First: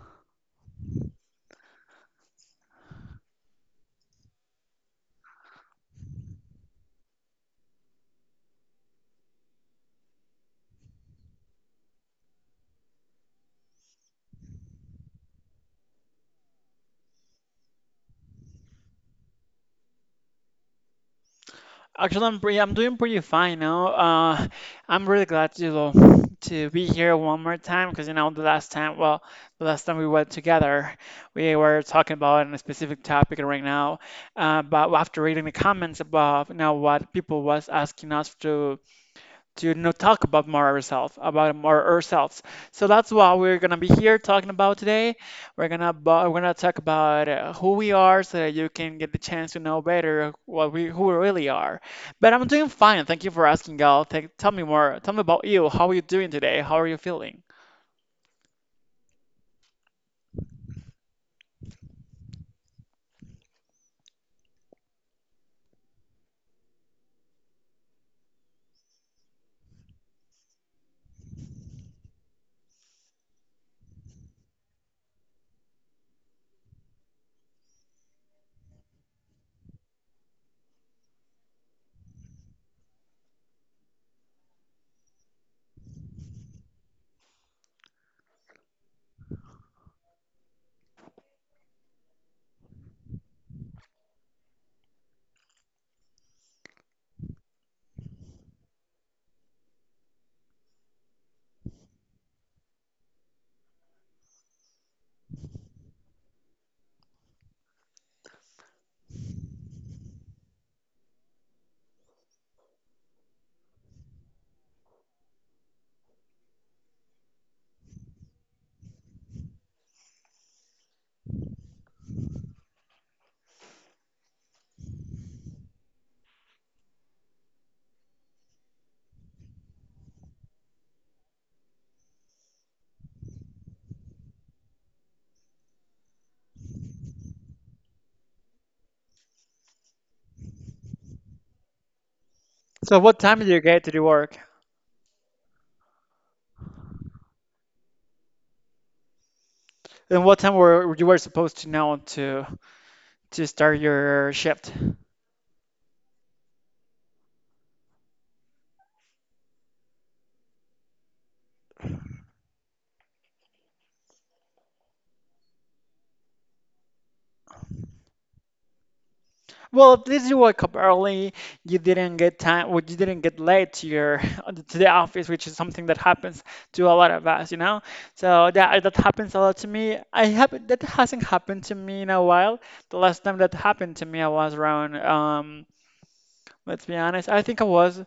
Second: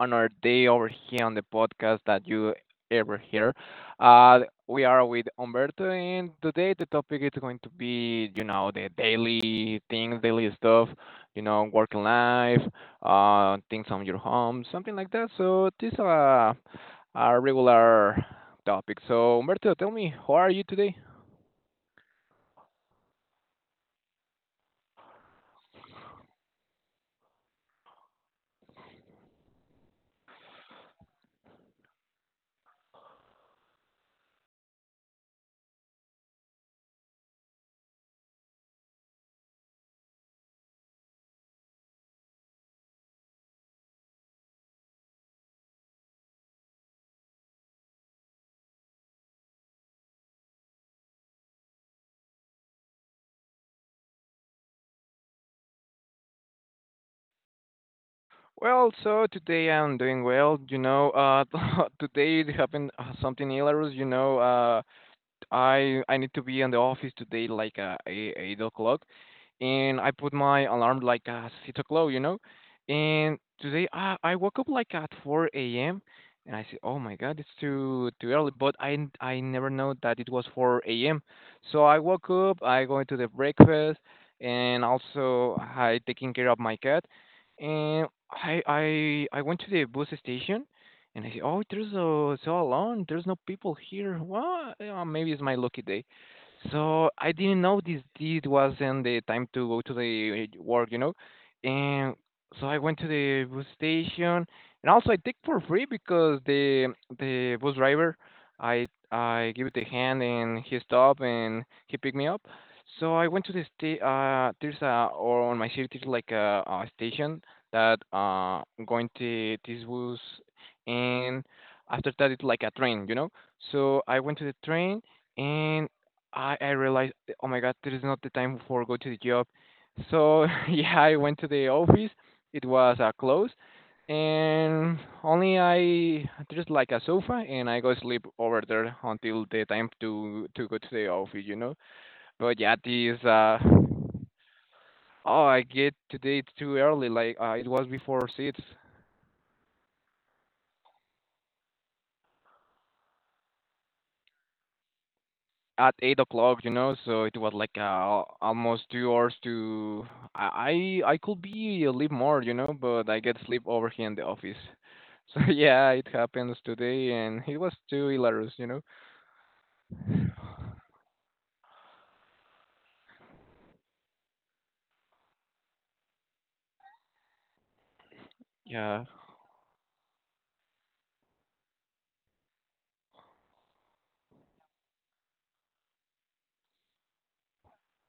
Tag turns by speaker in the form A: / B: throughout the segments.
A: on our day over here on the podcast that you ever hear. Uh, we are with Umberto, and today the topic is going to be, the daily things, daily stuff, working life, things on your home, something like that. So this is a regular topic. So Umberto, tell me, how are you today?
B: Actually, I'm doing pretty fine now. I'm really glad to to be here one more time because you know the last time, well, the last time we were together, we were talking about a specific topic right now. But after reading the comments about you know what people was asking us to not talk about more ourselves, about more ourselves. So that's what we're gonna be here talking about today. We're gonna talk about who we are, so that you can get the chance to know better what we who we really are. But I'm doing fine. Thank you for asking, Gal. Tell me more. Tell me about you. How are you doing today? How are you feeling?
A: Well, so today I'm doing well. You know, today it happened something hilarious. You know, I need to be in the office today like eight o'clock, and I put my alarm like six o'clock. And today I woke up like at 4 a.m. and I said, oh my God, it's too early. But I never know that it was 4 a.m. So I woke up, I go into the breakfast, and also I taking care of my cat, and I went to the bus station and I say, oh, there's a, so alone. There's no people here. Well, maybe it's my lucky day. So I didn't know this deed wasn't the time to go to the work. And so I went to the bus station, and also I take for free because the bus driver, I give it a hand and he stopped and he picked me up. So I went to the there's a or on my city there's like a station that going to this bus and after that it's like a train. So I went to the train and I realized, oh my God, there is not the time for go to the job. So yeah, I went to the office. It was closed, and only I there's like a sofa, and I go sleep over there until the time to go to the office. But yeah,
B: So what
A: this
B: time did
A: uh.
B: you get to the work?
A: Oh, I get today too early. Like it was before 6.
B: And what time were supposed to know to start your shift?
A: At 8 o'clock, you know, so it was like almost 2 hours to. I could be a little more, you know, but I get sleep over here in the office. So yeah, it happens today, and it was too hilarious.
B: Well, at least you woke up early. You didn't get late to your to the office, which is something that happens to a lot of us, you know. So that
A: Yeah,
B: happens a lot to me. I have That hasn't happened to me in a while. The last time that happened to me, I was around. Let's be honest. I think I was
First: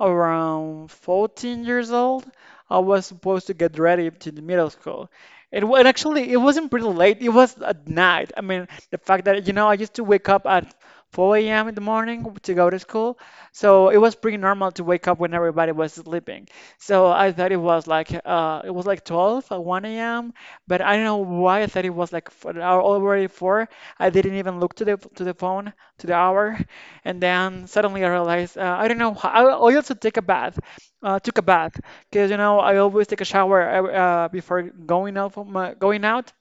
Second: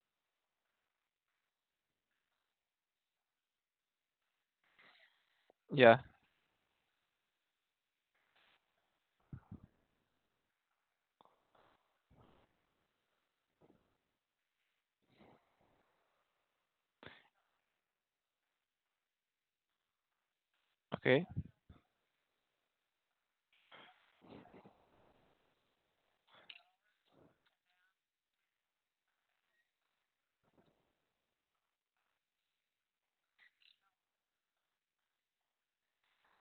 B: around 14 years old, I was supposed to get ready to the middle school. And
A: yeah,
B: actually it wasn't pretty late. It was at night. I mean, the fact that you know I used to wake up at 4 a.m. in the morning to go to school, so it was pretty normal to wake up when everybody was sleeping. So I thought it was like 12 at 1 a.m. But I don't know
A: okay,
B: why I thought it was like already 4. I didn't even look to the phone to the hour. And then suddenly I realized I don't know I also took a bath because you know I always take a shower before going out going out.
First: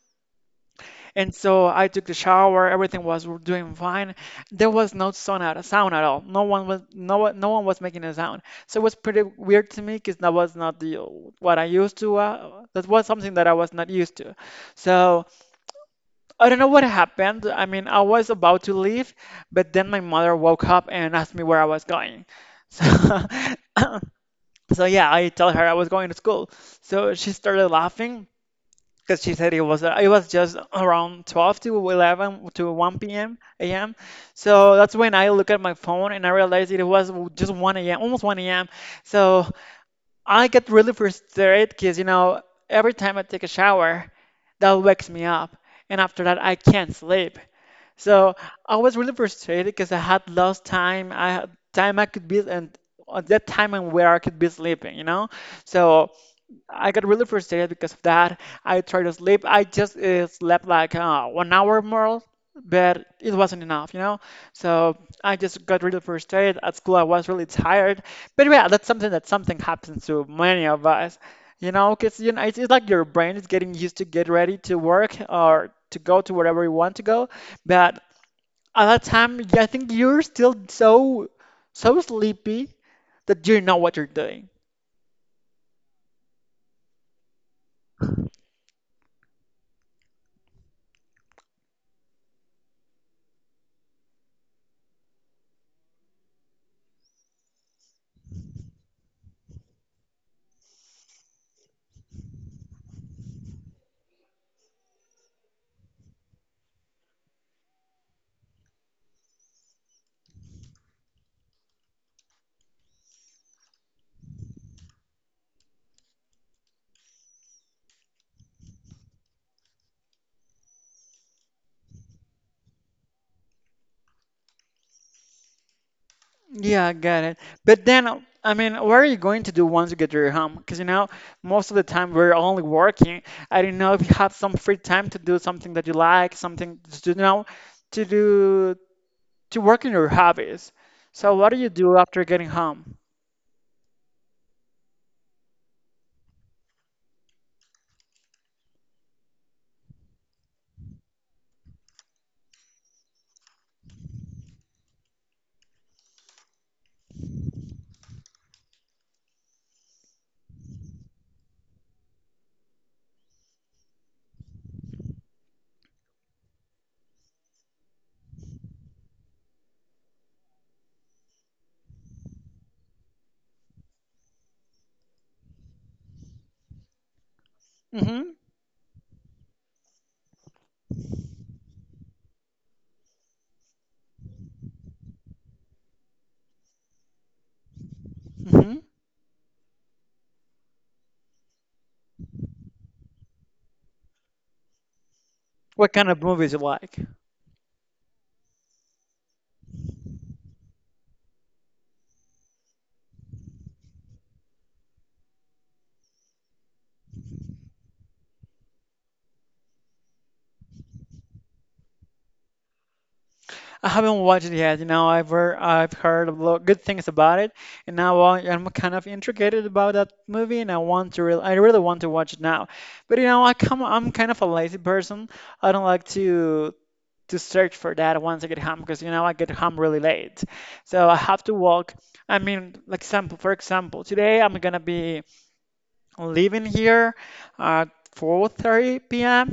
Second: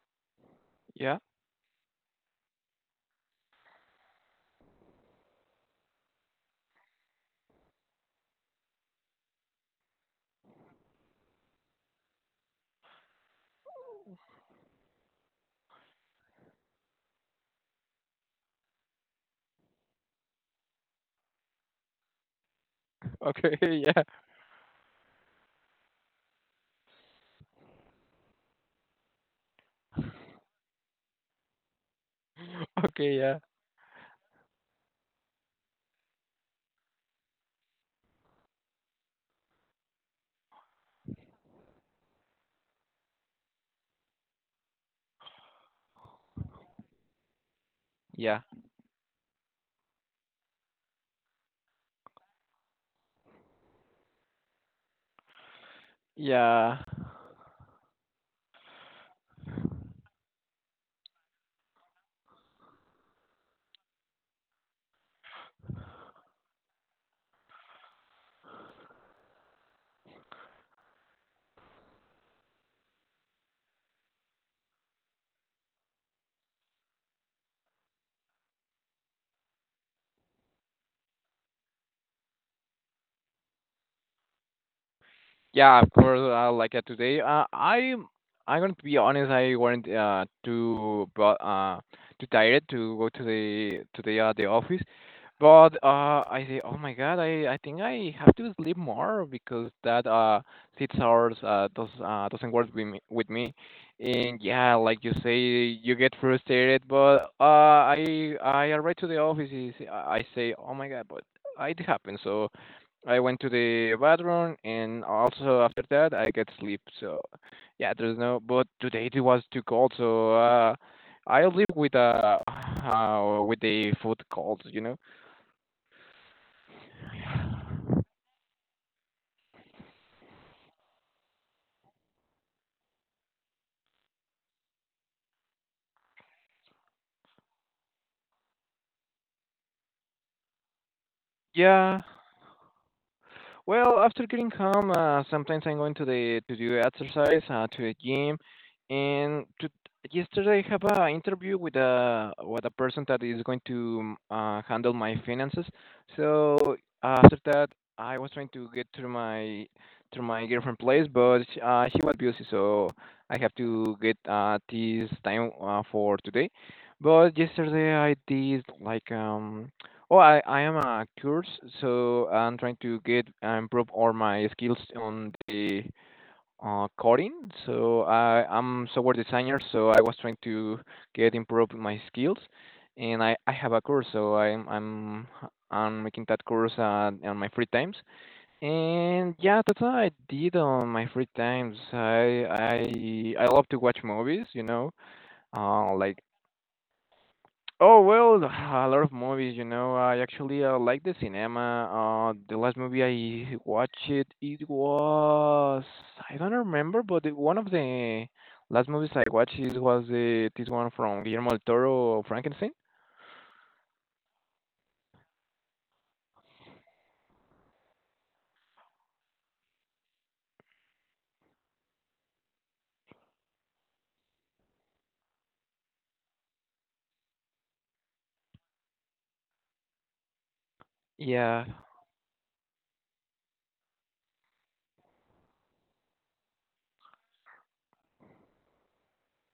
A: yeah,
B: And so I took the shower. Everything was doing fine. There was no sound at all. No one was making a sound. So it was pretty weird to me because that was not the what I used to. That was something that I was not used to. So I don't know what happened. I mean, I was about to leave, but then my mother woke up and asked me where I was going. So,
A: okay, yeah,
B: so yeah, I told her I was going to school. So she started laughing because she said it was just around 12 to 11 to 1
A: okay,
B: p.m.
A: yeah,
B: a.m. So that's when I look at my phone and I realized it was just 1 a.m. almost 1 a.m. So I get really frustrated because you know every time I take a shower, that wakes me up, and after that I can't sleep. So
A: yeah,
B: I was really frustrated because I had lost time. I had time I could be and at that time and where I could be sleeping, you know? So
A: yeah,
B: I got really frustrated because of that. I tried to sleep. I just slept like 1 hour more, but it wasn't enough, you know? So I just got really frustrated. At school, I was really tired. But yeah, that's something happens to many of us. You know, because you know, it's like your brain is getting used to get ready to work or to go to wherever you want to go, but at that time, I think you're still so sleepy that you know what you're doing.
A: yeah. Of course, like today, I'm going to be honest. I weren't too but too tired to go to the the office. But I say, oh my God, I think I have to sleep more because that 6 hours does doesn't work with me, and yeah, like you say, you get frustrated. But I arrived to the office. I say, oh my God, but it happened. So I went to the bathroom, and also after that I get sleep. So yeah, there's no. But today it was too cold, so I live with with the food cold.
B: Yeah, I got it. But then, I mean, what are you going to do once you get to your home? Because you know, most of the time we're only working. I don't know if you have some free time to do something that you like, something to to do to work on your hobbies. So what do you do
A: Yeah.
B: after getting home?
A: Well, after getting home, sometimes I'm going to the to do exercise, to the gym, and yesterday I have an interview with a person that is going to handle my finances. So after that, I was trying to get to my girlfriend place, but she was busy, so I have to get this time for today. But yesterday I did like. Oh, I am a course, so I'm trying to get improve all my skills on the coding. So
B: Mm-hmm.
A: I'm software designer, so I was trying to get improve my skills, and I have a course, so I'm making that course on my free times.
B: Mm-hmm.
A: And yeah, that's what I did on my free times. I love to watch movies, you know,
B: What kind
A: like.
B: of movies you like?
A: Oh well, a lot of movies. I actually like the cinema. The last movie I watched it was I don't remember, but one of the last movies I watched it was this one from Guillermo del Toro, Frankenstein.
B: I haven't watched it yet. You know, I've heard a lot good things about it, and now I'm kind of intrigued about that movie, and I want to I really want to watch it now. But you know, I'm kind of a lazy person. I don't like to search for that once I get home because you know I get home really late, so I have to
A: Yeah.
B: walk. I mean, for example, today I'm gonna be leaving here at 4:30 p.m.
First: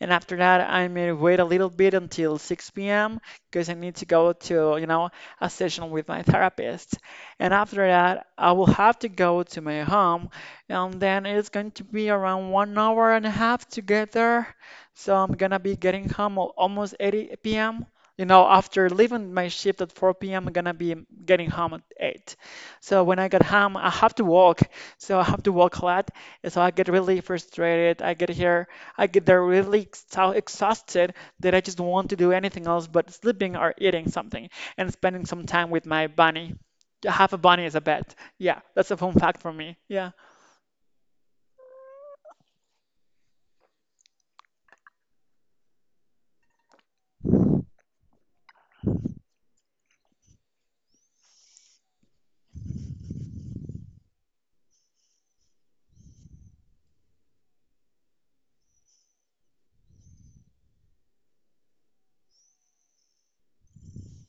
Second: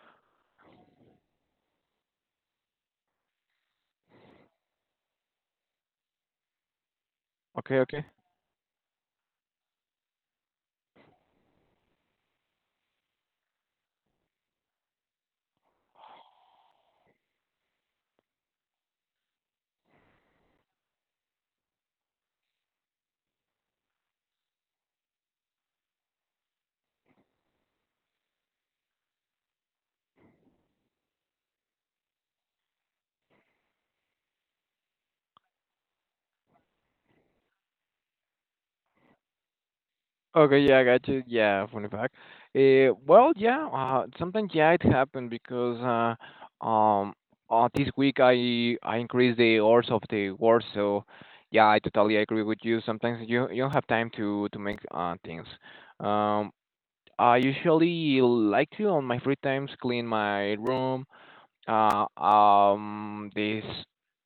B: and after that I may wait a little bit until 6 p.m. because I need to go to, you know, a session with my therapist. And
A: Okay.
B: after
A: Okay.
B: that, I will have to go to my home and then it's going to be around 1 hour and a half to get there. So I'm gonna be getting home almost 8 p.m. You know, after leaving my shift at 4 p.m., I'm gonna be getting home at 8. So when I get home, I have to walk. So I have to walk a lot. And so I get really frustrated. I get here, I get there really exhausted that I just don't want to do anything else but sleeping or eating something and spending some time with my bunny. Half a bunny is a pet. Yeah, that's a fun fact for me. Yeah.
A: Okay, yeah, I got you. Yeah, funny fact. Well, yeah, sometimes yeah, it happened because this week I increased the hours of the work, so yeah, I totally agree with you. Sometimes you don't have time to make things. Um, I usually like to on my free times clean my room, this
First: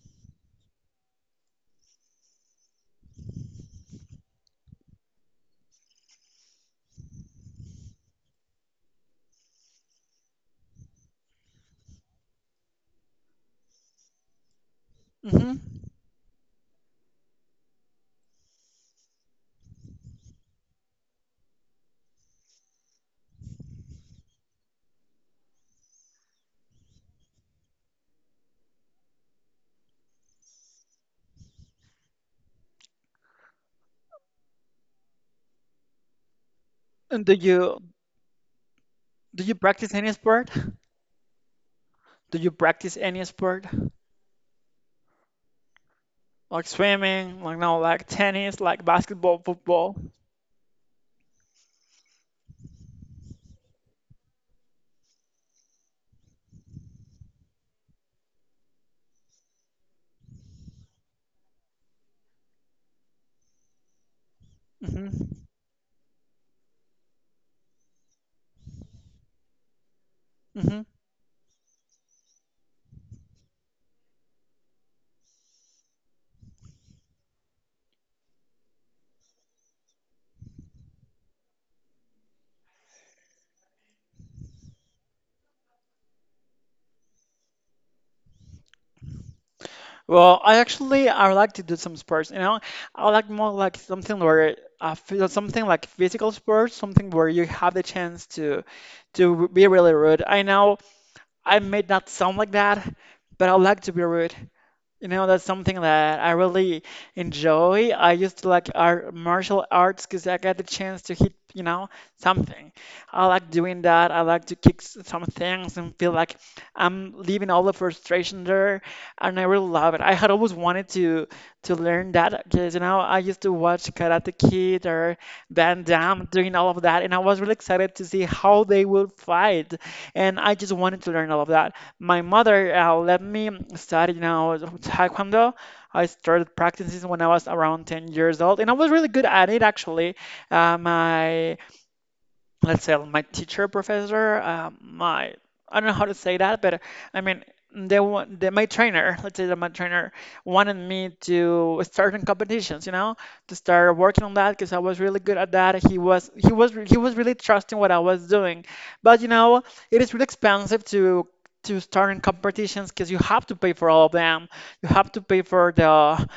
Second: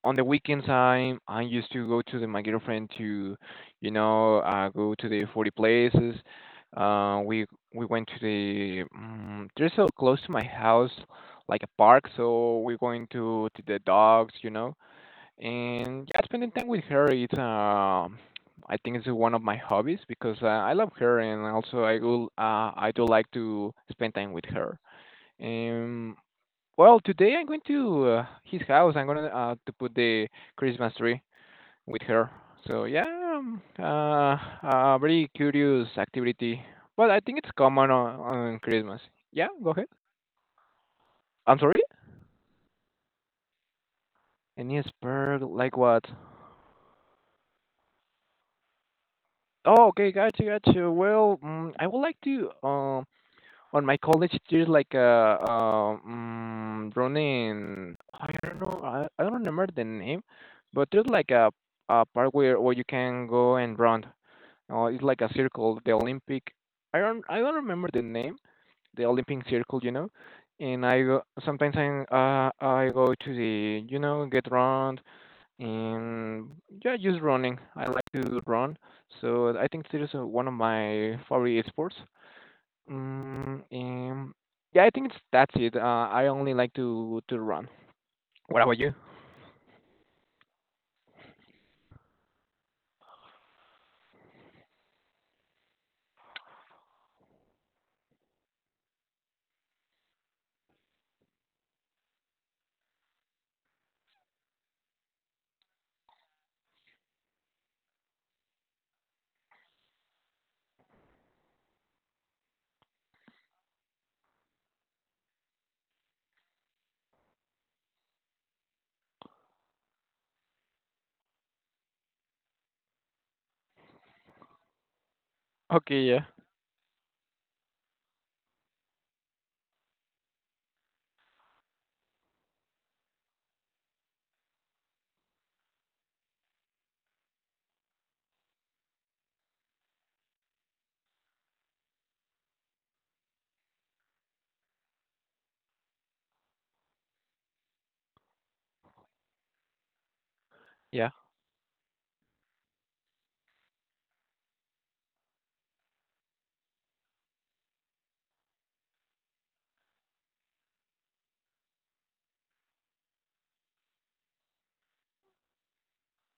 A: on the weekends, I used to go to my girlfriend go to the 40 places. Uh, we we went to the there's so close to my house, like a park. So we're going to the dogs, you know,
B: Hmm.
A: and yeah, spending time with her. It's. I think it's one of my hobbies because I love her and also I do like to spend time with her. Um, well, today I'm going to his house. I'm gonna to put the Christmas tree with her. So yeah, very curious activity, but I
B: And do
A: think it's
B: you
A: common on Christmas.
B: Do
A: Yeah,
B: you
A: go ahead.
B: practice any sport?
A: I'm sorry.
B: Do you practice any sport?
A: Any spur like what?
B: Like swimming, like no, like tennis, like basketball,
A: Oh,
B: football.
A: okay, gotcha, gotcha. Well, I would like to on my college years like running. I don't know. I don't remember the name, but there's like a park where you can go and run. Oh, it's like a
B: Mm-hmm.
A: circle, the Olympic. I don't remember the name, the Olympic circle. And I go sometimes I go to the get round and yeah just running. I like to run, so I think it's one of my favorite sports. Mm, and yeah, I think it's that's it. I only like to run. What about you?
B: Well, I would like to do some sports. You know, I would like more like something where I feel something like physical sports, something where you have the chance to be really rude. I know I may not sound like that, but I would like to be rude. You know, that's something that I really enjoy. I used to like martial arts because I got the chance to hit, you know, something. I like doing that. I like to some things and feel like I'm leaving all the frustration there, and I really love it. I had always wanted to learn that because, you know, I used to watch Karate Kid or Van
A: Okay, yeah,
B: Damme doing all of that, and I was really excited to see how they would fight, and I just wanted to learn all of that. My mother let me study now Taekwondo. I started practicing when I was around 10 years old, and I was really good at it actually. My let's say my teacher professor my I don't know how to say that but I mean my trainer let's say that my trainer wanted
A: yeah.
B: me to start in competitions you know to start working on that because I was really good at that he was really trusting what I was doing but you know it is really expensive to start in competitions because you have to pay for all of them you have to pay for the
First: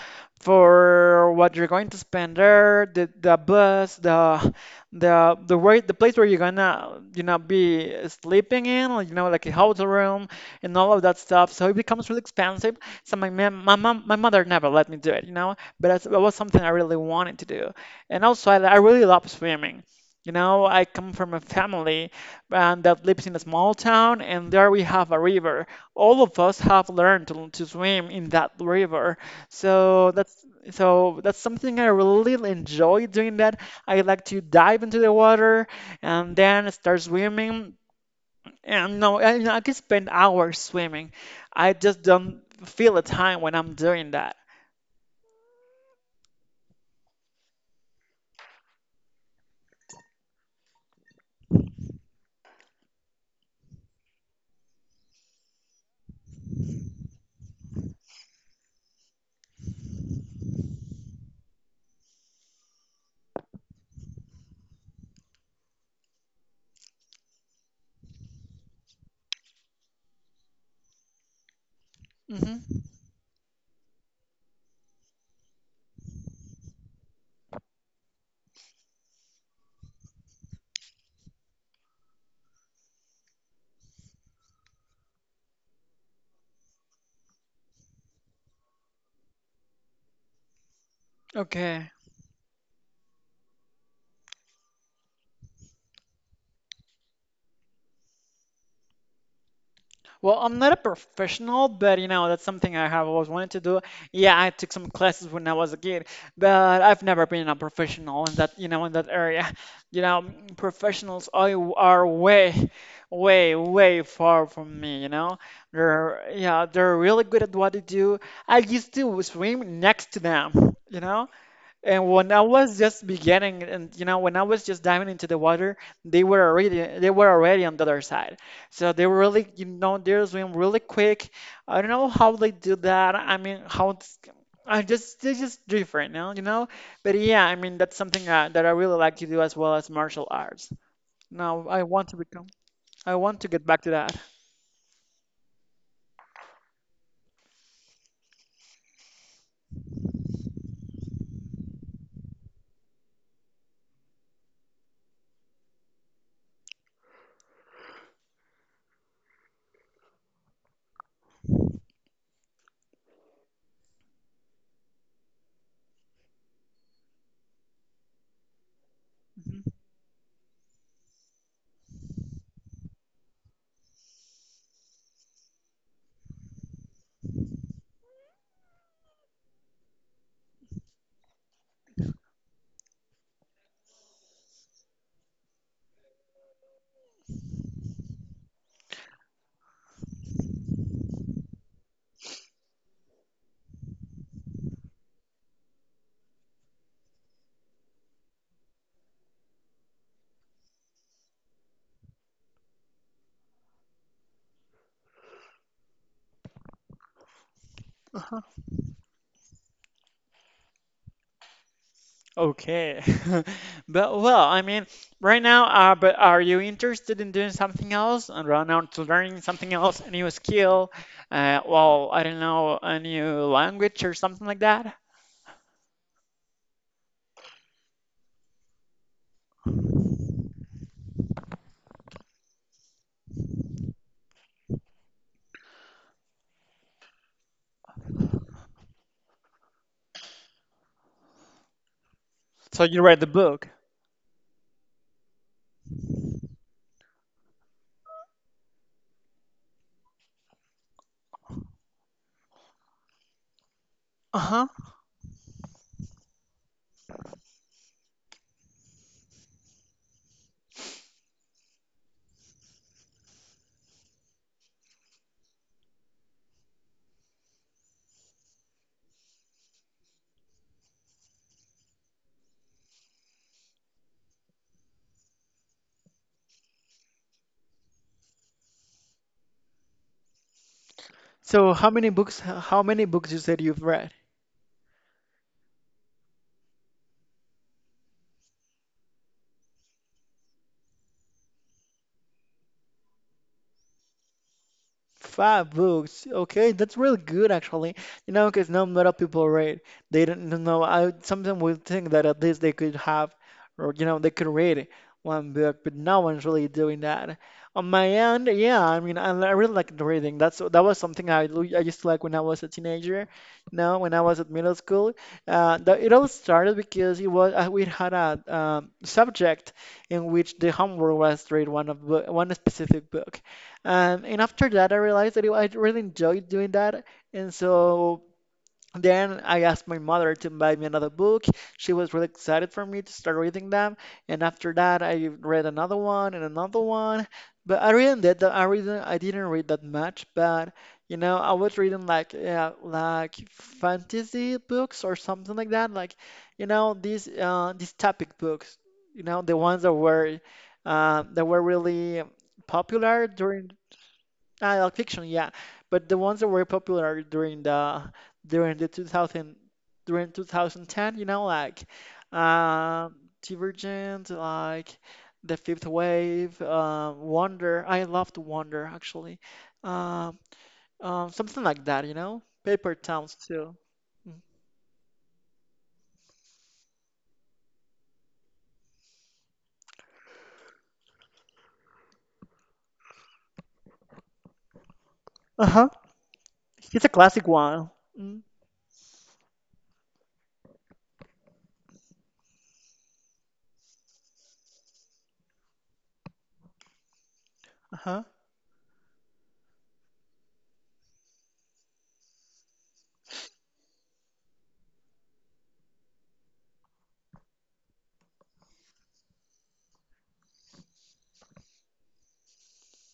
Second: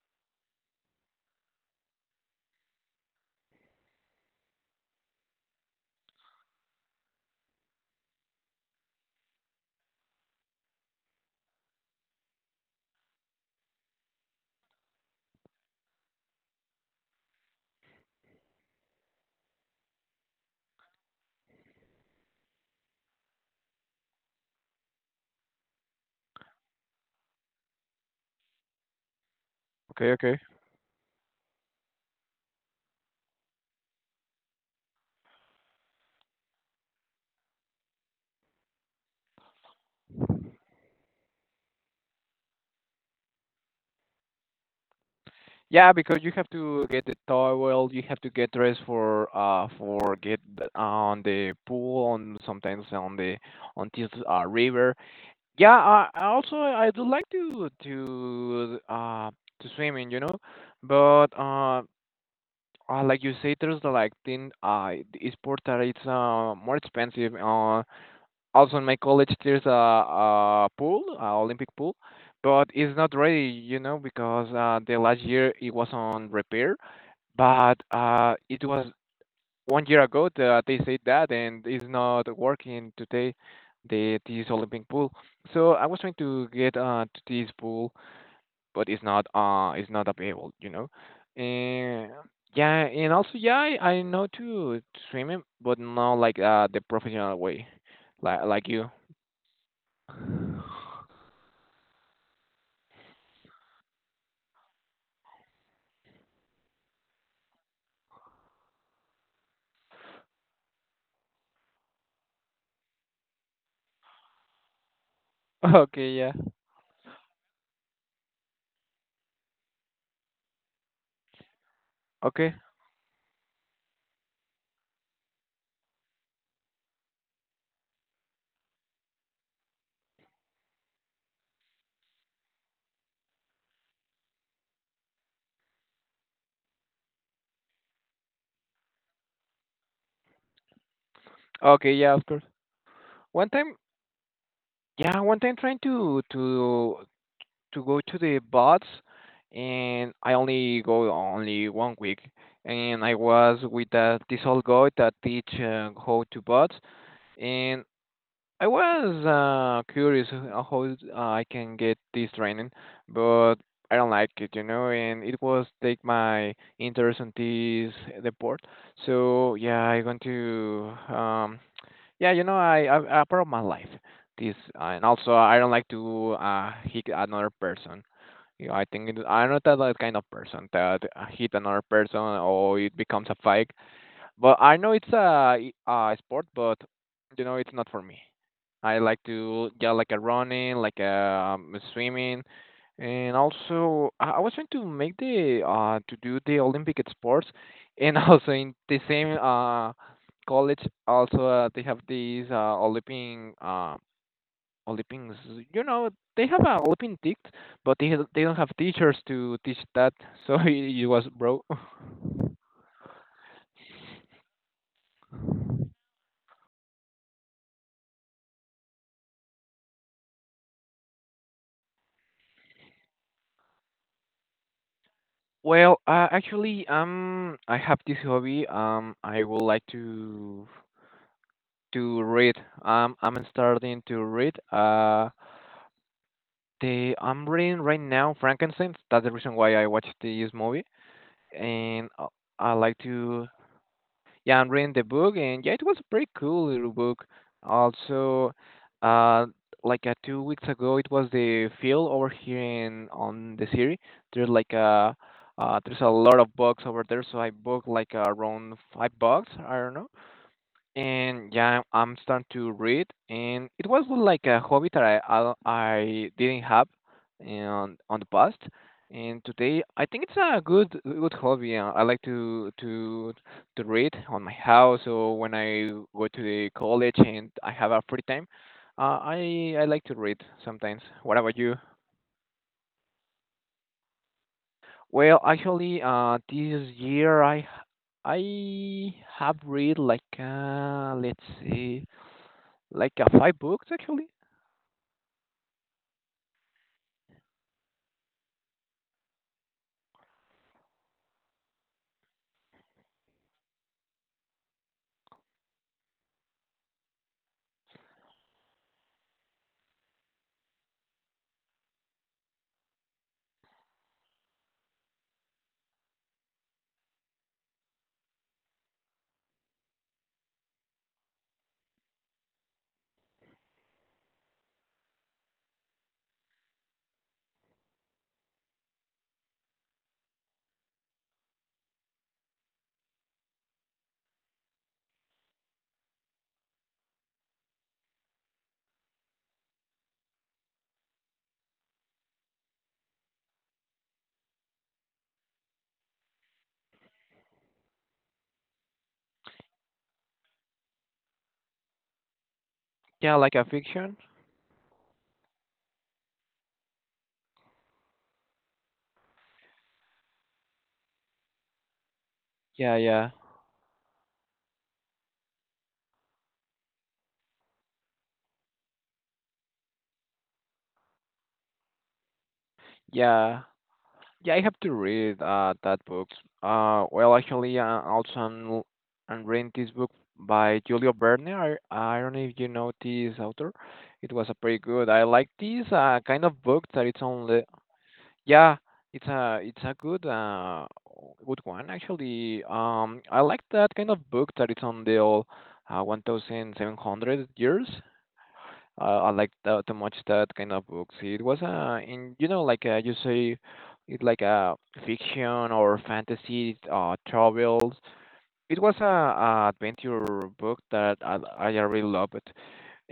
B: for what you're going to spend there the bus the way the place where you're gonna you know be sleeping in like, you know like a hotel room and all of that stuff so it becomes really expensive so my ma- my mom my mother never let me do it you know but that was something I really wanted to do and also I really love swimming you know I come from a family and that lives in a small town and there we have a river all of us have learned to swim in that river so
A: Okay, okay.
B: that's something I really enjoy doing that I like to dive into the water and then start swimming. And no, I can spend hours swimming. I just don't feel the time when I'm doing that.
A: Yeah, because you have to get the towel, you have to get dressed for get on the pool, on sometimes on the on this river. Yeah, I also I do like to swimming, you know, but like you say, there's like thing the sport that it's more expensive. Also in my college there's a pool, a Olympic pool, but
B: Hmm.
A: it's not ready, you know, because the last year it was on repair but it was 1 year ago that they said that, and it's not working today, the this Olympic pool. So I was trying to get to this pool, but it's not available, you know.
B: Okay.
A: And yeah, and also yeah, I know to swim it, but not like the professional way, like you.
B: Well, I'm not a professional, but you know, that's something I have always wanted to do. Yeah, I took some classes when I was a kid, but I've never been a professional in that, you know, in that area. You know, professionals are way, way far from me, you know.
A: Okay, yeah.
B: Yeah, they're really good at what they do. I used to swim next to them, you know. And when I
A: Okay.
B: was just beginning, and you know, when I was just diving into the water, they were already they were already on the other side. So they were really, you know, they're swimming really quick. I don't know how they do that. I mean, I just they're just different now, you know. But yeah, I mean, that's something that I really like to do as well as martial arts. Now
A: Okay, yeah, of course.
B: I want
A: One
B: to get
A: time,
B: back to that.
A: yeah, one time trying to go to the bots, and I only go only 1 week. And I was with this old guy that teach how to bots, and I was curious how I can get this training, but I don't like it, you know. And it was take my interest in this deport. So yeah, I want to yeah, I part of my life this and also I don't like to hit another person. Yeah, I think I'm not that like, kind of person that hit another person or it becomes a fight. But I know it's a sport, but you know it's not for me. I like to yeah, like a running, like a swimming, and also I was trying to make the to do the Olympic sports, and also in the same college also they have these Olympic Olympians, you know, they have a Olympic, but they
B: Mhm.
A: they don't have teachers to teach that, so it was bro.
B: Okay. But well, I mean, right now, but are you interested in doing something else and right now to learning something else, a new skill? Well, I don't know, a new language or something like that?
A: Well, actually, I have this hobby. I would like to read. I'm starting to read. The I'm reading right now Frankenstein. That's the reason why I watched this movie, and I
B: So
A: like
B: you read the
A: to.
B: book.
A: Yeah, I'm reading the book, and yeah, it was a pretty cool little book. Also, uh, like 2 weeks ago, it was the field over here in on the city. There's
B: Uh-huh.
A: like a there's a lot of bugs over there, so I booked like around $5. I don't know and yeah, I'm starting to read, and it was like a hobby that I didn't have on the past, and today I think it's a good hobby. I like to read on my house or when I go to the college and I have a free time. I like to read sometimes. What about
B: So
A: you?
B: how many books you said you've read?
A: Well, actually, this year I have read like let's see, like five books actually.
B: Five books. Okay, that's really good actually. You know, because not a lot of people read. They don't know. I sometimes would think that at least they could have, or you know, they could read one book, but no one's really doing that. On my end, yeah, I mean, I really like the reading. That was something I used to like when I was a teenager. You know, when I was at middle school, it all started because it was we had a subject in which the homework was to read one specific book. And after that, I really enjoyed doing that. And so then I asked my mother to buy me another book. She was really excited for me to start reading them. And after that, I read another one and another one. But I really I didn't read that much, but you know, I was reading like yeah, like fantasy books or something like that. Like, you know, these topic books. You know, the ones that were really popular
A: Yeah, like a
B: during.
A: fiction?
B: Ah, like fiction, yeah. But the ones that were popular during the 2000, during 2010, you know, like
A: Yeah,
B: uh,
A: yeah.
B: Divergent, like The Fifth Wave, Wonder. I loved Wonder actually. Um, something like that, you know. Paper Towns
A: Yeah.
B: too. Mm.
A: Yeah, I have to read that book. Well actually also I'm reading this book by Julio Verne. I don't know if you know this author. It was a pretty good. I like this
B: Uh-huh.
A: kind of book
B: It's
A: that
B: a
A: it's
B: classic
A: only
B: one. Mm.
A: yeah, it's a good good one actually. I like that kind of book that it's on the 1700 years
B: Uh-huh.
A: I like too much that kind of books. It was in you know like you say, it's like a fiction or fantasy travels. It was a adventure book that I really love it.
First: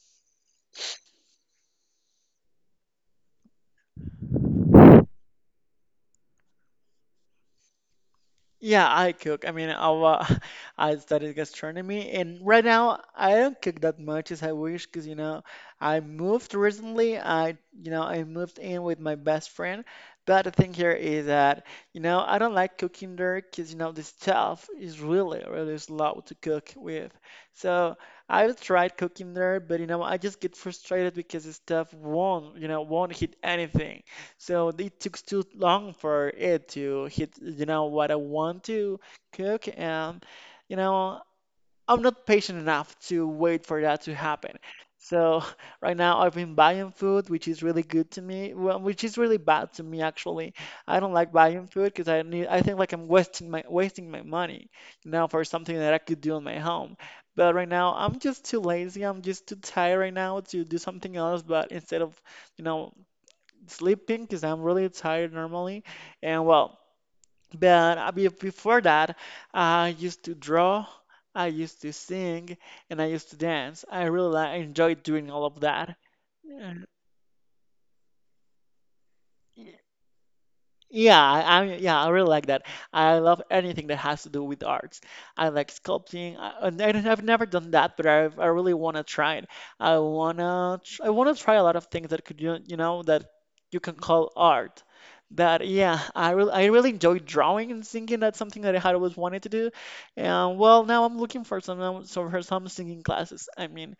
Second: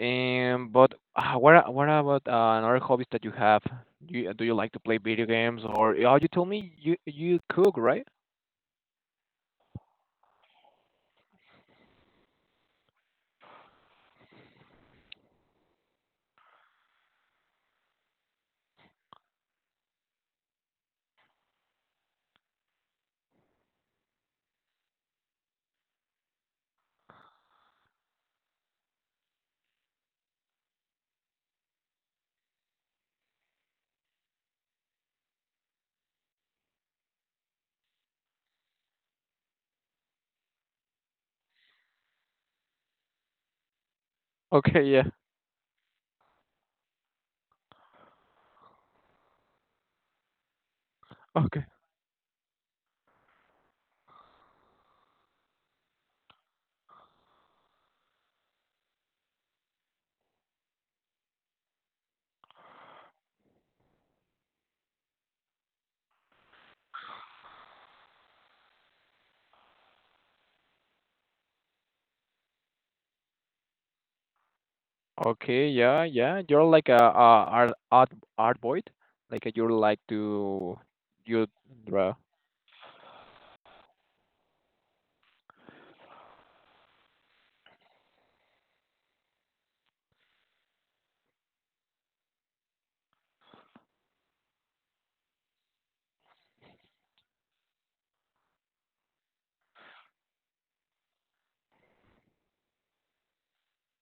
A: But what about another hobbies that you have? Do you like to play video games or? Oh, you told me you cook, right?
B: Yeah, I cook. I studied gastronomy, and right now I don't cook that much as I wish because, you know, I moved recently. You know, I moved in with my best friend. But the thing here is that, you know, I don't like cooking there because, you know, the stuff is really, really slow to cook with. So I've tried cooking there, but, you know, I just get frustrated because the stuff won't, you know, won't hit anything. So it took too long for it to hit, you know, what I want to cook. And, you know, I'm not patient enough to wait for that to happen.
A: Okay, yeah.
B: So right now I've been buying food, which is really good to me, well, which is really bad to me actually. I don't like
A: Okay.
B: buying food because I need, I think like I'm wasting my money, you know, for something that I could do in my home. But right now I'm just too lazy. I'm just too tired right now to do something else. But instead of you know sleeping because I'm really tired normally. And well, but before that, I used to draw, I used to sing, and I used to dance. I enjoyed doing all of
A: Okay,
B: that.
A: yeah, yeah. You're
B: Uh,
A: like a, a art boy, like you like to
B: Yeah,
A: you
B: I yeah, I
A: draw.
B: really like that. I love anything that has to do with arts. I like sculpting. I've never done that, but I really want to try it. I wanna try a lot of things that could you you know that you can call art. That yeah, I really enjoy drawing and singing. That's something that I had always wanted to do. And well, now I'm looking for some singing classes. I mean,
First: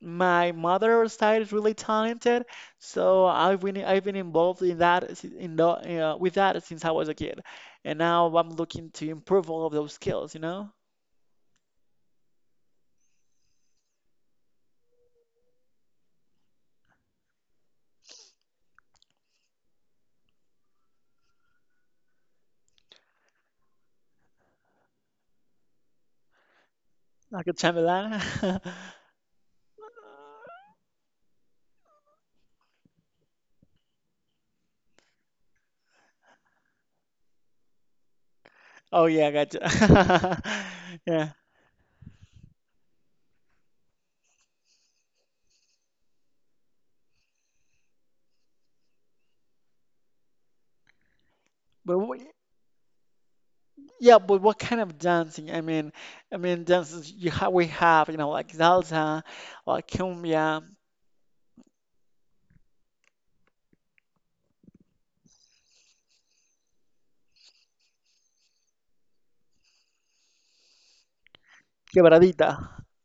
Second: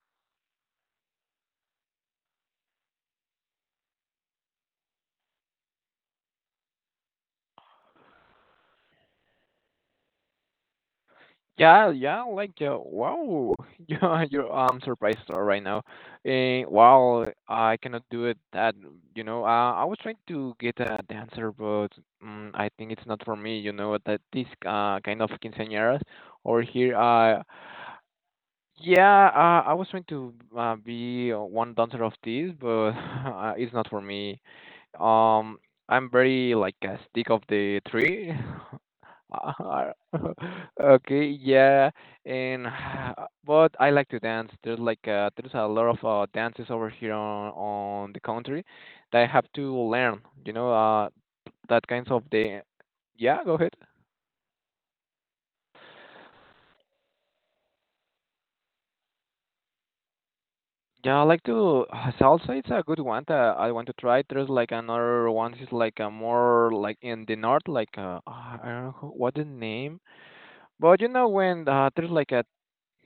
B: my mother's side is really talented, so I've been involved in that s- in the, with that since I was a kid, and now I'm looking to improve all of those skills. You know,
A: Yeah, yeah. Like wow, yeah. You're I'm surprised right now. Eh, wow, I cannot do it. That you know, I was trying to get a dancer, but mm, I think it's not for me. You know, that this kind of quinceañeras or here.
B: like a chamberlain.
A: Yeah, I was trying to be one dancer of this, but it's not for me. Um, I'm very like a stick of the tree.
B: Oh yeah,
A: Uh,
B: gotcha.
A: Okay,
B: Yeah,
A: yeah, and but I like to dance. There's like there's a lot of dances over here on the country that I have to learn. You know, that
B: but
A: kinds
B: what,
A: of the. Yeah, go ahead.
B: yeah, but what kind of dancing? I mean dances you have we have you know like salsa, like cumbia,
A: Yeah, I like to salsa. It's a good one that I want to try. There's like another one. Is like a more like in the north, like I don't know what the name, but you know when there's like a
B: quebradita.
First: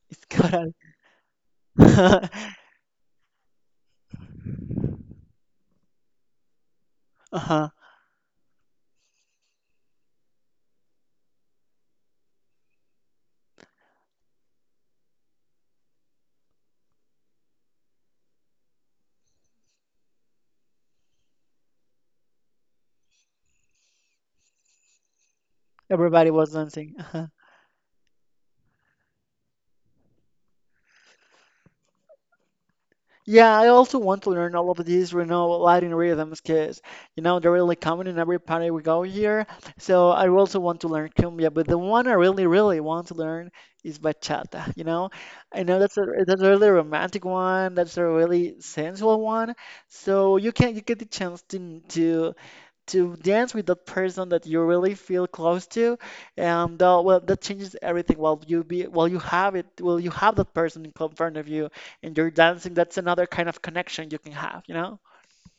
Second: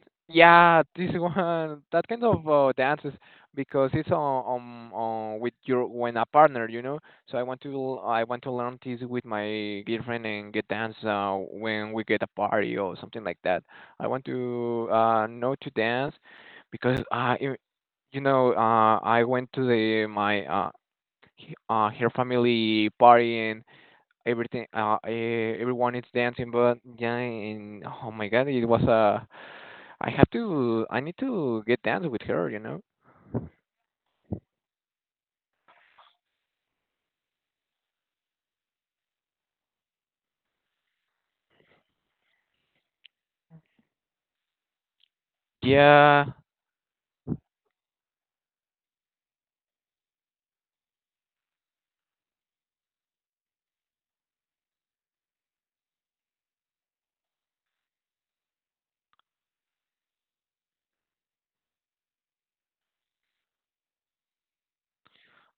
B: It's quebrad.
A: yeah this one that kind of dances because it's on with your when a partner, you know. So
B: Uh-huh.
A: I want to learn this with my girlfriend and get dance when we get a party or something like that. I want to know to dance because you know, I went to the my her family party and everything. Everyone is
B: Everybody was
A: dancing, but
B: dancing.
A: yeah, and oh my God, it was I have to, I need to get dance with her, you know.
B: Yeah, I also want to learn all of these, you know, Latin rhythms because, you know, they're really common in every party we go here. So I also want to learn cumbia, but the one I really, really want to learn is bachata, you know. I know that's
A: Yeah.
B: a really romantic one, that's a really sensual one. So you can you get the chance to to dance with that person that you really feel close to, and well, that changes everything. While you be, while you have it, while you have that person in front of you, and you're dancing, that's another kind of connection you can have, you know?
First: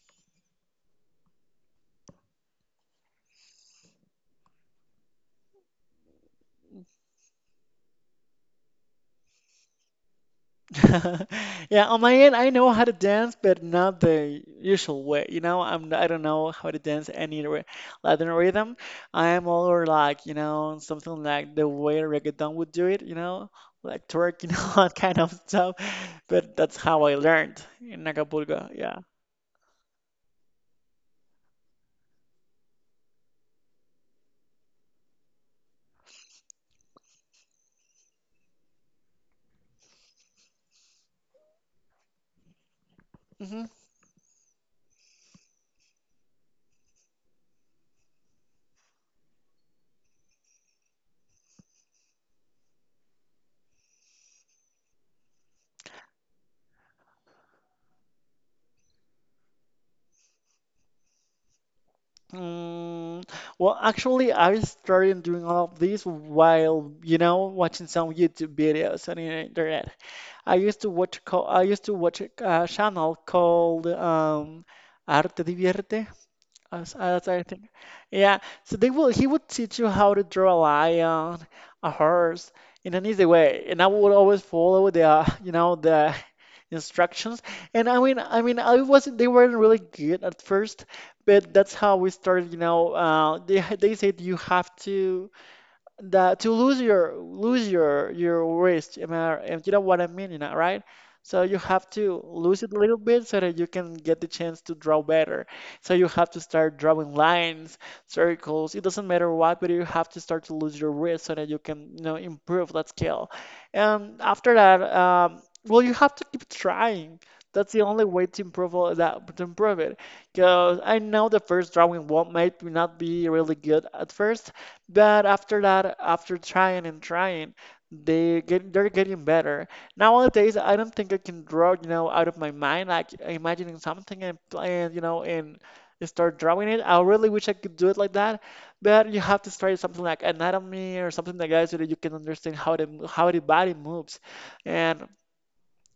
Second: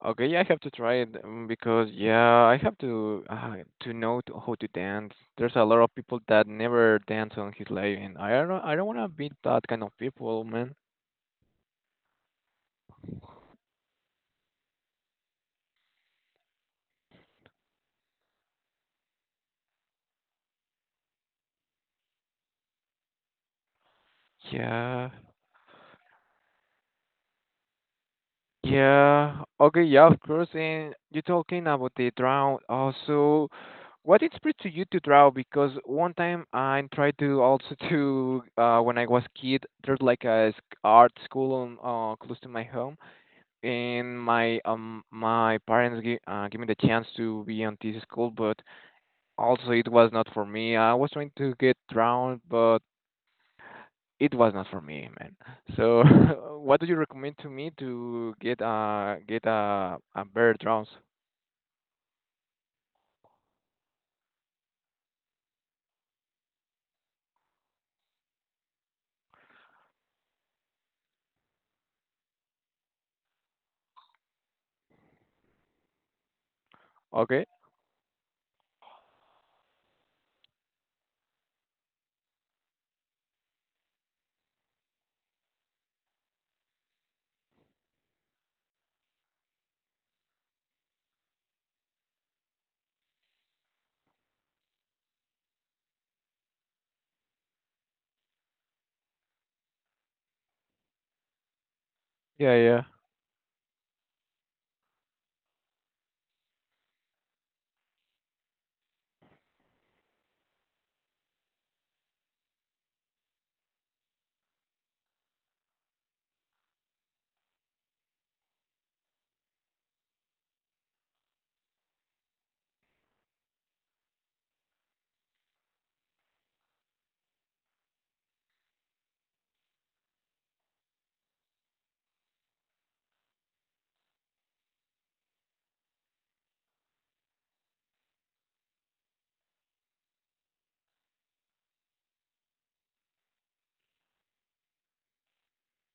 A: Okay, I have to try it because yeah, I have to know to, how to dance. There's a lot of people that never dance on his life, and I don't wanna be that kind of people, man.
B: Yeah, on my end, I know how to dance, but not the usual way. You know, I don't know how to dance Latin rhythm. I am more like, you know, something like the way reggaeton would do it, you know, like twerk, you know, that
A: Yeah.
B: kind of stuff. But that's how I learned in Acapulco. Yeah.
A: Yeah. Okay. Yeah, of course. And you're talking about the drown also. What inspired to you to draw? Because one time I tried to also to when I was kid, there's like art school on close to my home,
B: Hmm.
A: and my my parents gave me the chance to be on this school, but also it was not for me. I was trying to get drowned, but it was not for me, man. So, what do you recommend to me to get a get a better drums?
B: Mm, well, actually, I started doing all of this while, you know, watching some YouTube videos on the internet. I used to watch a channel called Arte Divierte, as I
A: Okay.
B: think. Yeah, so they will he would teach you how to draw a lion, a horse in an easy way, and I would always follow the you know the instructions. And I mean, I wasn't they weren't really good at first, but that's how we started. You know, they said you have to that to lose your wrist. I mean, if you know what I mean, you know, right? So you have to
A: Yeah,
B: lose it a
A: yeah.
B: little bit so that you can get the chance to draw better, so you have to start drawing lines, circles. It doesn't matter what, but you have to start to lose your wrist so that you can, you know, improve that skill. And after that, well, you have to keep trying. That's the only way to improve all that to improve it, because I know the first drawing won't might not be really good at first, but after that, after trying and trying, they're getting better. Nowadays, I don't think I can draw, you know, out of my mind, like imagining something and start drawing it. I really wish I could do it like that, but you have to study something like anatomy or something like that so that you can understand how the body moves. And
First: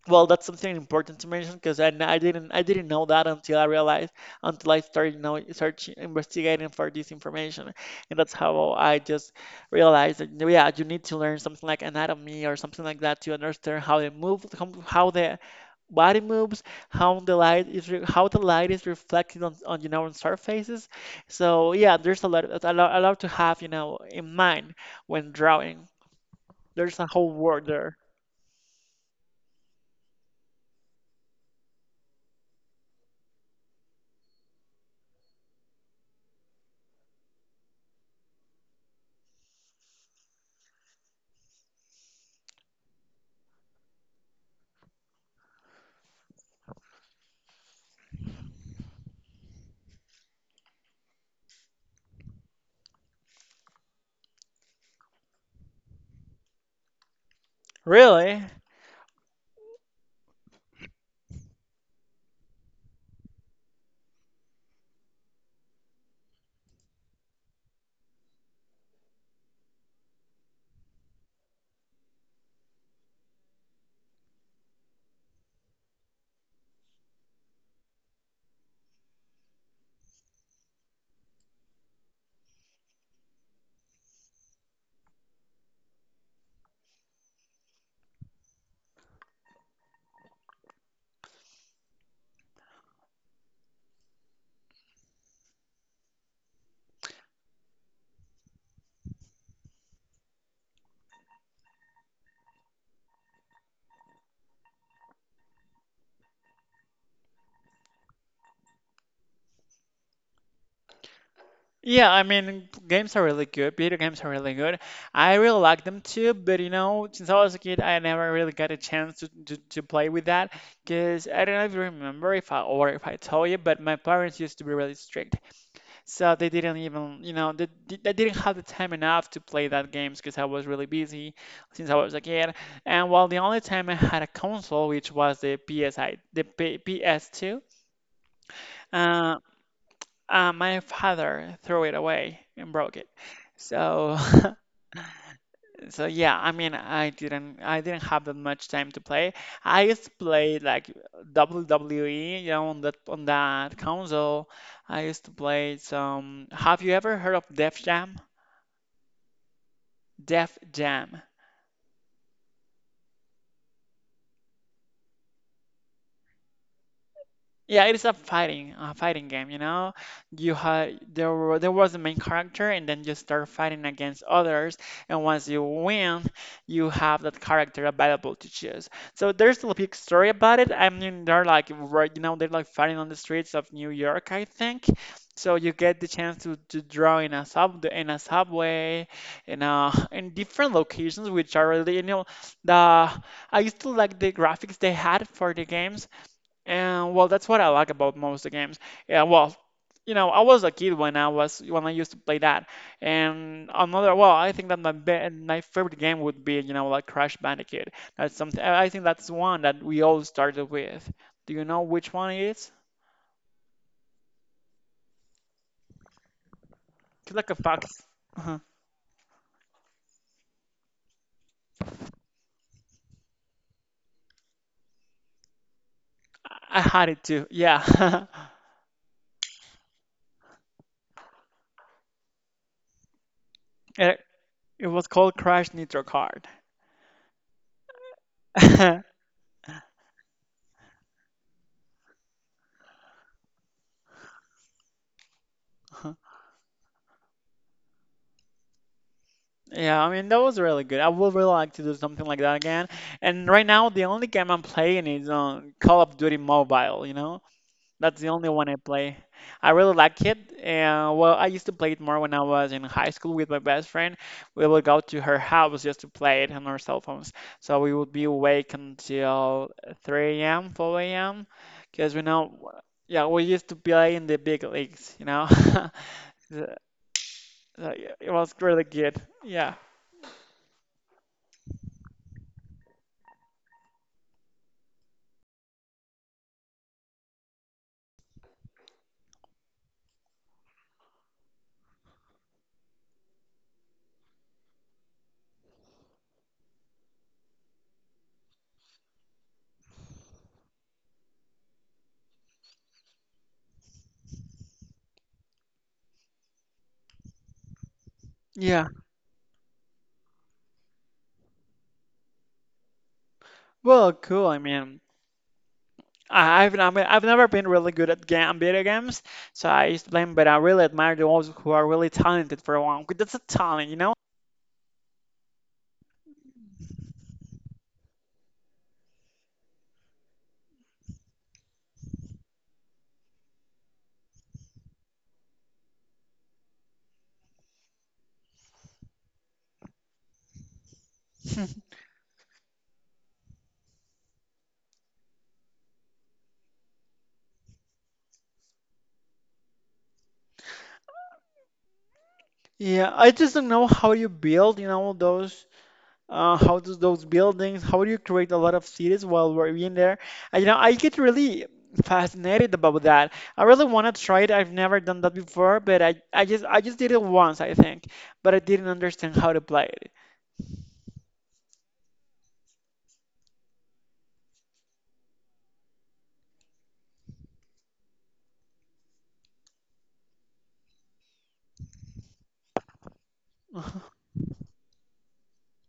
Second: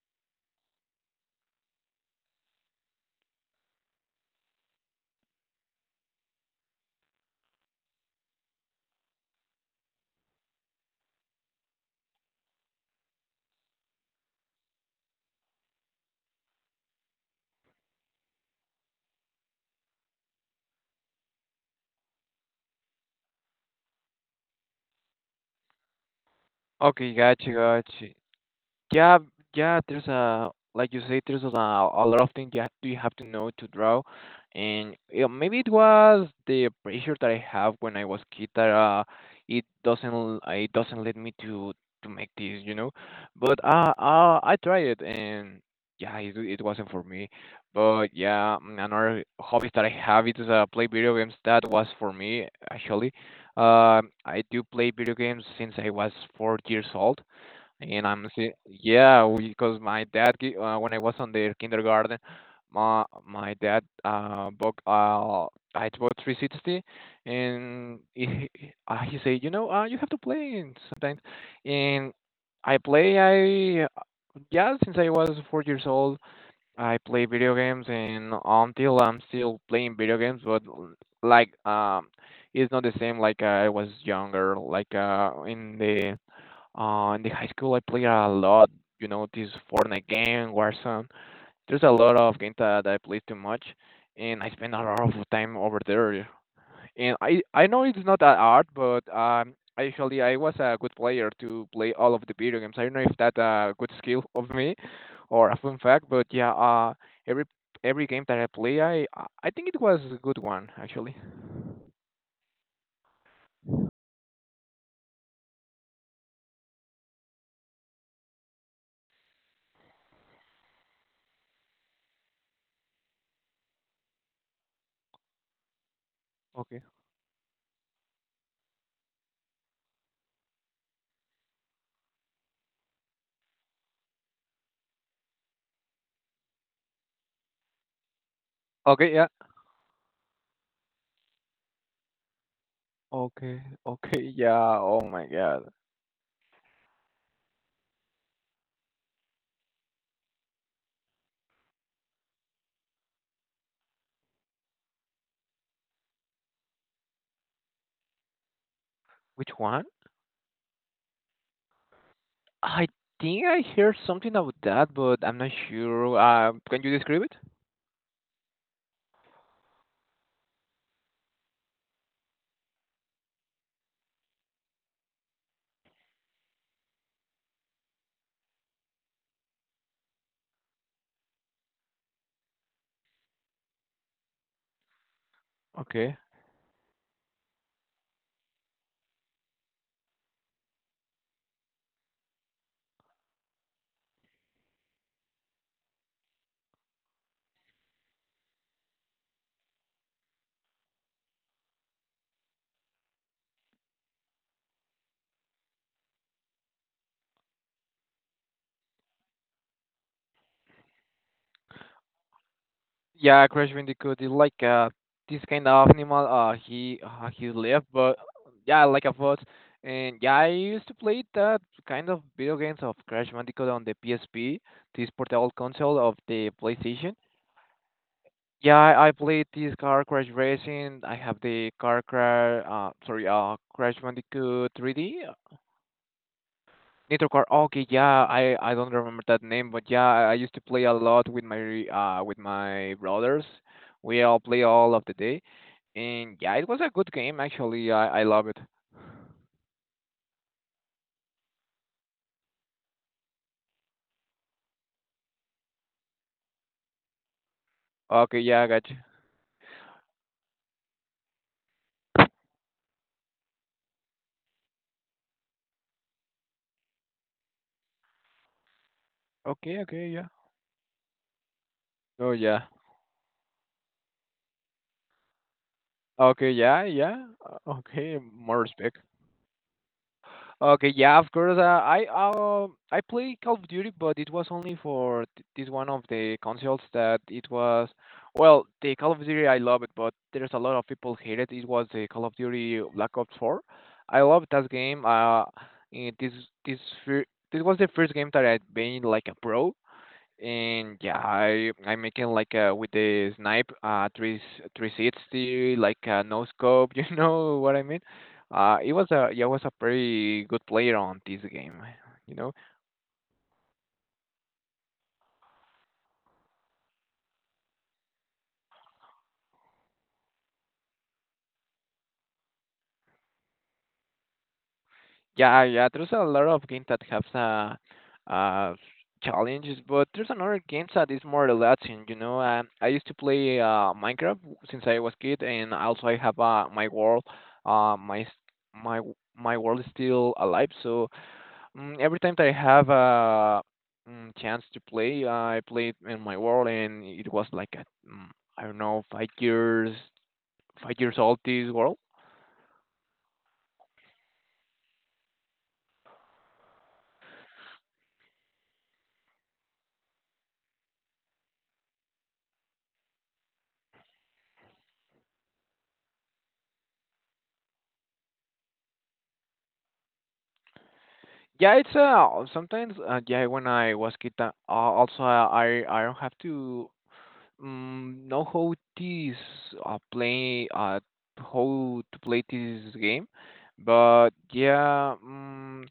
B: well, that's something important to mention because, I didn't know that until I realized, until I started now searching, investigating for this information, and that's how I just realized that yeah, you need to learn something like anatomy or something like that to understand how they move, how the body moves, how the light is reflected on, you know, on surfaces. So yeah, there's a lot to have you know in mind when drawing. There's a
A: Okay,
B: whole
A: gotcha,
B: world there.
A: gotcha. Yeah, yeah, there's a like you say, there's a lot of things you have to know to draw, and yeah, maybe it was the pressure that I have when I was kid that it doesn't let me to make this, you know. But I tried it, and yeah, it wasn't for me. But yeah, another hobby that I have is play video games. That was for me actually. I do play video games since I was 4 years old and I'm
B: Really?
A: see, yeah, because when I was on the kindergarten, my dad bought I bought 360, and he said, you know, you have to play in sometimes, and I play. I yeah, since I was 4 years old, I play video games, and until I'm still playing video games, but like um, it's not the same like I was younger, like in the high school, I played a lot. You know, this Fortnite game, Warzone. There's a lot of games that I play too much, and I spend a lot of time over there. And I know it's not that hard, but actually I was a good player to play all of the video games. I don't know if that's a good skill of me, or a fun fact, but yeah, every every game that I play, I think it was a good one actually.
B: Yeah, I mean, games are really good. Video games are really good. I really like them too, but you know, since I was a kid, I never really got a chance to, to play with that. Because I don't know if you remember if I told you, but my parents used to be really strict. So they didn't
A: Okay.
B: even, you know, they didn't have the time enough to play that games because I was really busy since I was a kid. And well, the only time I had a console, which was the PSI, the P PS2.
A: Okay. Yeah.
B: My father threw it away and broke it.
A: Okay.
B: So,
A: Okay. Yeah. Oh my God.
B: so yeah, I mean, I didn't have that much time to play. I used to play like WWE, you know, on that console. I used to play some. Have you ever heard of Def Jam?
A: Which one?
B: Def Jam.
A: I think I heard something about that, but I'm not sure. Can you describe it?
B: Yeah, it is a fighting game, you know. You had there were, there was a main character, and then you start fighting against others. And once you win, you have that character available to choose. So there's a big story about it. I mean, they're like, right, you know, they're like fighting on the streets of New York, I think. So you get the
A: Okay.
B: chance to draw in a subway, in a, in different locations, which are really, you know, the I used to like the graphics they had for the games, and well, that's what I like about most of the games. Yeah, well, you know, I was a kid when I was when I used to play that. And another, well, I think that my favorite game would be, you know, like Crash Bandicoot. That's something I think that's one that we all started with. Do you know which one it is?
A: Yeah, Crash Bandicoot is like this kind of animal.
B: It's
A: He
B: like a
A: left,
B: fox.
A: but
B: uh
A: yeah, like a bot. And yeah, I used to play that kind of video games of Crash Bandicoot on the PSP, this portable console of the
B: I had
A: PlayStation.
B: it too. Yeah.
A: Yeah, I played this car crash racing. I have the car crash, sorry, Crash
B: It,
A: Bandicoot
B: it was
A: 3D.
B: called Crash Nitro Kart.
A: Nitro Car. Okay, yeah, I don't remember that name, but yeah, I used to play a lot with my brothers. We all play all of the day, and yeah, it was a good game actually. I love it.
B: Yeah, I mean that was really good. I would really like to do something like that again. And right now, the only game I'm playing is on Call of Duty Mobile. You know, that's the
A: Okay,
B: only
A: yeah, I
B: one I
A: got you.
B: play. I really like it. And well, I used to play it more when I was in high school with my best friend. We would go to her house just to play it on our cell phones. So we would be awake until
A: Okay, okay, yeah.
B: 3 a.m., 4 a.m. Because we
A: Oh
B: know,
A: yeah.
B: yeah, we used to play in the big leagues. You know,
A: Okay,
B: so,
A: yeah, yeah.
B: yeah,
A: Okay,
B: it was
A: more
B: really
A: respect.
B: good. Yeah.
A: Okay, yeah, of course. I play Call of Duty, but it was only for this one of the consoles that it was. Well, the Call of Duty I love it, but there's a lot of people hate it. It was the Call of Duty Black Ops 4. I love that game. Eh, this this fir- this was the first game that I made like a pro, and yeah, I'm making like with the snipe three three sixty like no scope, you know what I mean?
B: Yeah,
A: It was a yeah, was a pretty good player on this game, you know.
B: well, cool. I mean, I've never been really good at video games, so I used to play 'em, but I really admire those who are really talented for one. 'Cause that's a talent, you know?
A: Yeah, yeah, there's a lot of games that have challenges, but there's another games that is more relaxing, you know. I used to play Minecraft since I was kid, and also I have my world, my s- my w- my world is still alive, so Every time that I have a chance to play, I played in my world, and it was like a, mm, I don't know, 5 years, 5 years old this world.
B: Yeah, I just don't know how you build, you know, those, how does those buildings, how do you create a lot of cities while we're in there? I, you know, I get really fascinated about that. I really want to try it. I've never done that before, but I just did it once, I think, but I didn't understand how to play
A: Yeah, it's sometimes yeah when I was kid, also I don't have to know how this play how to play this game,
B: it.
A: but yeah.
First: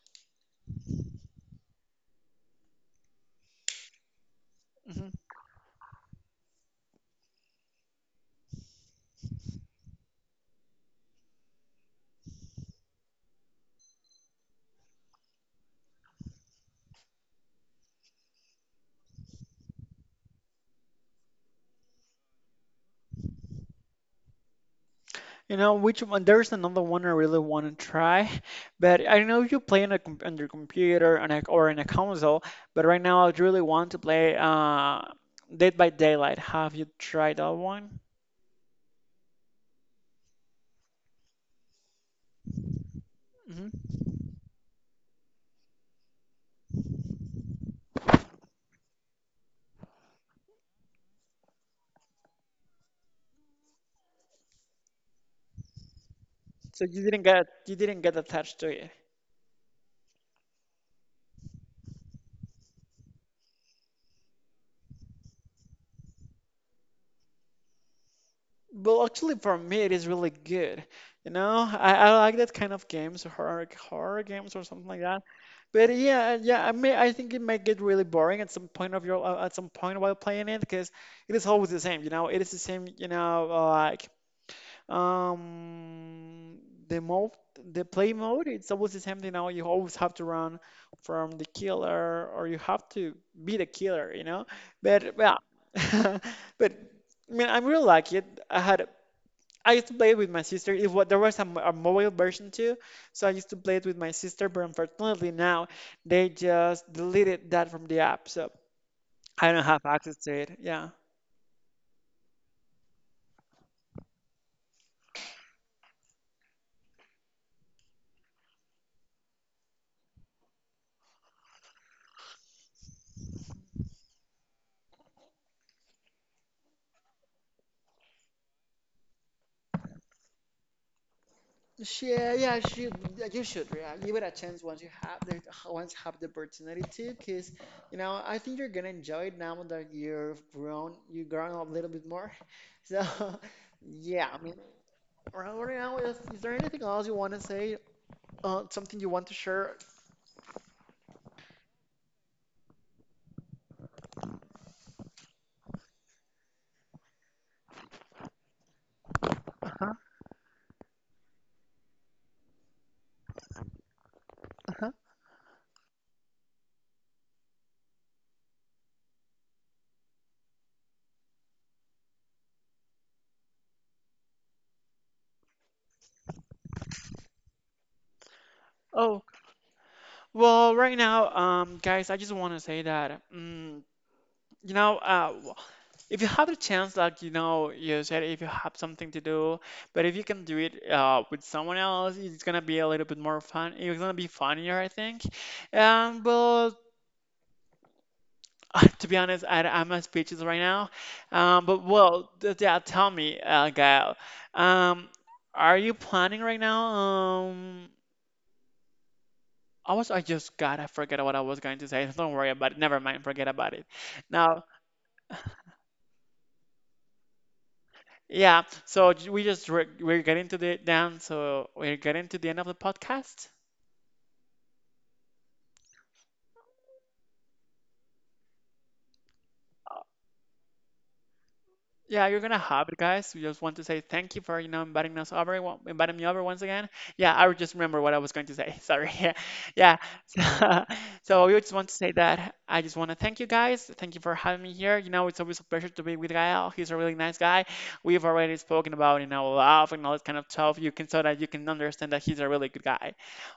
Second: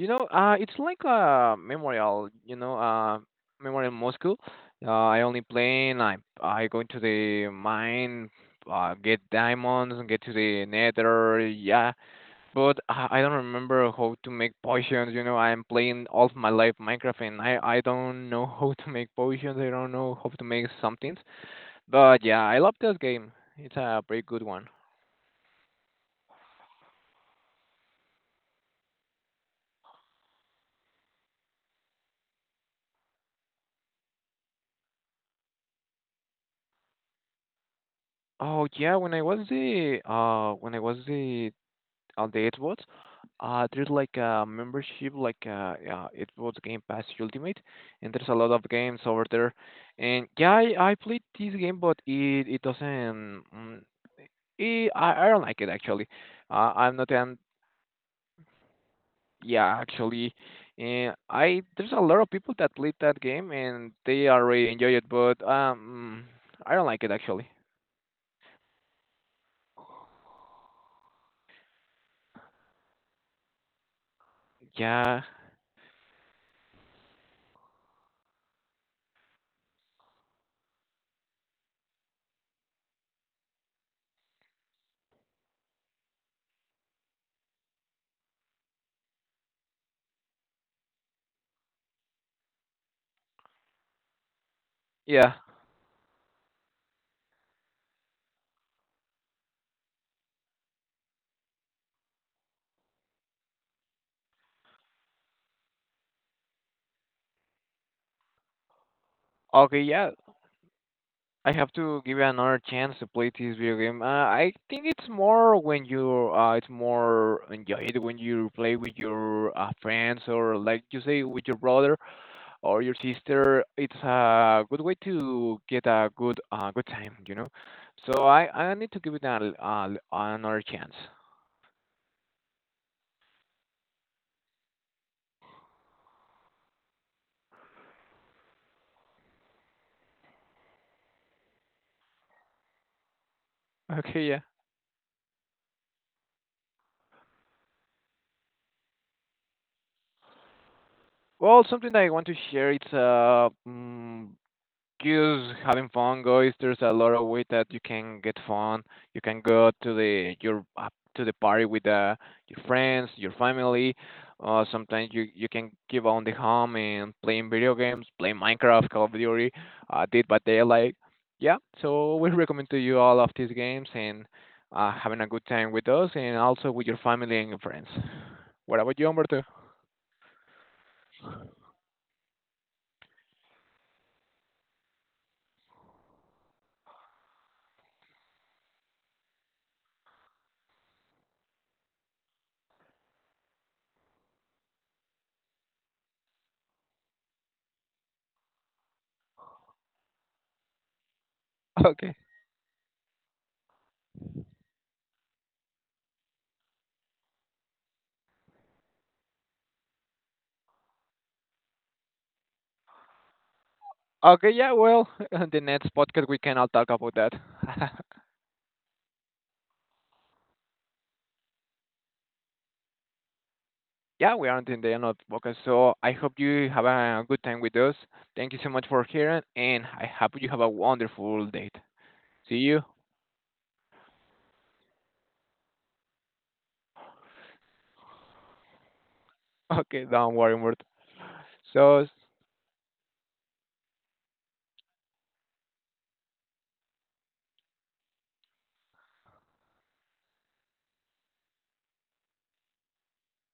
A: You know, it's like a memorial, you know, memorial Moscow. I only plane, I go into the mine, get diamonds and get to the nether, yeah. But I don't remember how to make potions, you know, I'm playing all of my life Minecraft and I don't know how to make potions, I don't know how to make something. But yeah, I love this game. It's a pretty good one.
B: You know which one? There's another one I really want to try, but I know you play on a on your computer on a, or in a console. But right now, I really want to play Dead by Daylight. Have you tried that one?
A: Oh yeah, when I was the on the Xbox.
B: Hmm.
A: There's like a membership, like yeah, Xbox Game Pass Ultimate, and there's a lot of games over there. And yeah, I played this game, but it doesn't. It, I don't like it actually.
B: So
A: I'm not an
B: you didn't get attached to it.
A: yeah actually. And I there's a lot of people that played that game and they already enjoy it, but I don't like it actually.
B: Well, actually, for me, it is really good. You know, I like that kind of games, horror games or something like that.
A: Yeah,
B: But yeah, yeah, I mean, I think it might get really boring at some point of your at some point while playing it because it is always the same, you know. It is the same, you know, like um the mode, the play mode. It's always the same, you know. You always have to run from the killer, or you have to be the killer, you know. But yeah,
A: yeah.
B: but I mean, I really like it. I used to play it with my sister. If what there was a mobile version too, so I used to play it with my sister. But unfortunately now they just deleted that from the app, so I don't
A: Okay,
B: have
A: yeah.
B: access to it. Yeah.
A: I have to give you another chance to play this video game. I think it's more when you it's more enjoyed when you play with your friends or like you say with your brother or your sister. It's a good way to get a good good time, you know. So I need to give it another chance.
B: Yeah, yeah, should, yeah, you should, yeah, give it a chance once you have the once you have the opportunity to, because you know I think you're gonna enjoy it now that you've grown up a little bit more. So yeah,
A: Okay, yeah.
B: I mean, right now, is there anything else you want to say? Something you want to share?
A: Well, something that I want to share. It's just having fun, guys. There's a lot of way that you can get fun. You can go
B: Uh-huh,
A: to the your to the party with your friends, your family.
B: uh-huh.
A: Sometimes you can give on the home and playing video games, playing Minecraft, Call of Duty, Dead by Daylight. Yeah, so we recommend to you all of these games and having a good time with us and also with your family and your friends. What about you,
B: Oh.
A: Humberto?
B: Well, right now, guys, I just want to say that, you know, if you have the chance, like, you know, you said if you have something to do, but if you can do it with someone else, it's gonna be a little bit more fun. It's gonna be funnier, I think. But to be honest, I, I'm not speechless right now. But
A: Okay.
B: well, yeah, tell me, Gael, um, are you planning right now? I was, I just God, I forget what I was going to say. Don't worry about it. Never mind. Forget about it.
A: Okay,
B: Now,
A: yeah, well, the next podcast we can all talk about that.
B: yeah. So we just we're getting to the down. So we're getting to the end of the podcast.
A: Yeah, we are until the end of the podcast, so I hope you have a good time with us. Thank you so much for hearing, and I hope you have a wonderful date.
B: Yeah, you're gonna
A: See you.
B: have it, guys. We just want to say thank you for you know inviting us over, inviting me over once again. Yeah, I just remember what I was going to say. Sorry. Yeah, yeah.
A: Okay, don't worry,
B: So,
A: Umberto.
B: so we just want to
A: So,
B: say that I just want to thank you guys. Thank you for having me here. You know, it's always a pleasure to be with Gael. He's a really nice guy. We've already spoken about you know love and all that kind of stuff. You can so that you can understand that he's a really good guy.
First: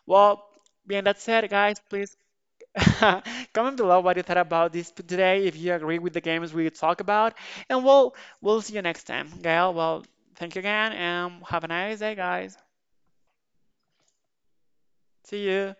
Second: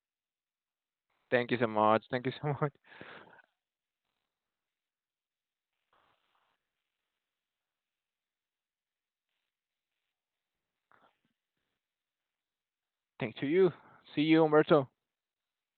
B: Well, being that said,
A: thank you so
B: guys,
A: much.
B: please
A: Thank you so much.
B: comment below what you thought about this today, if you agree with the games we talk about, and we'll see you next time, Gail. Well, thank you again, and have a nice day, guys.
A: Thanks to you. See you, Umberto.
B: See you.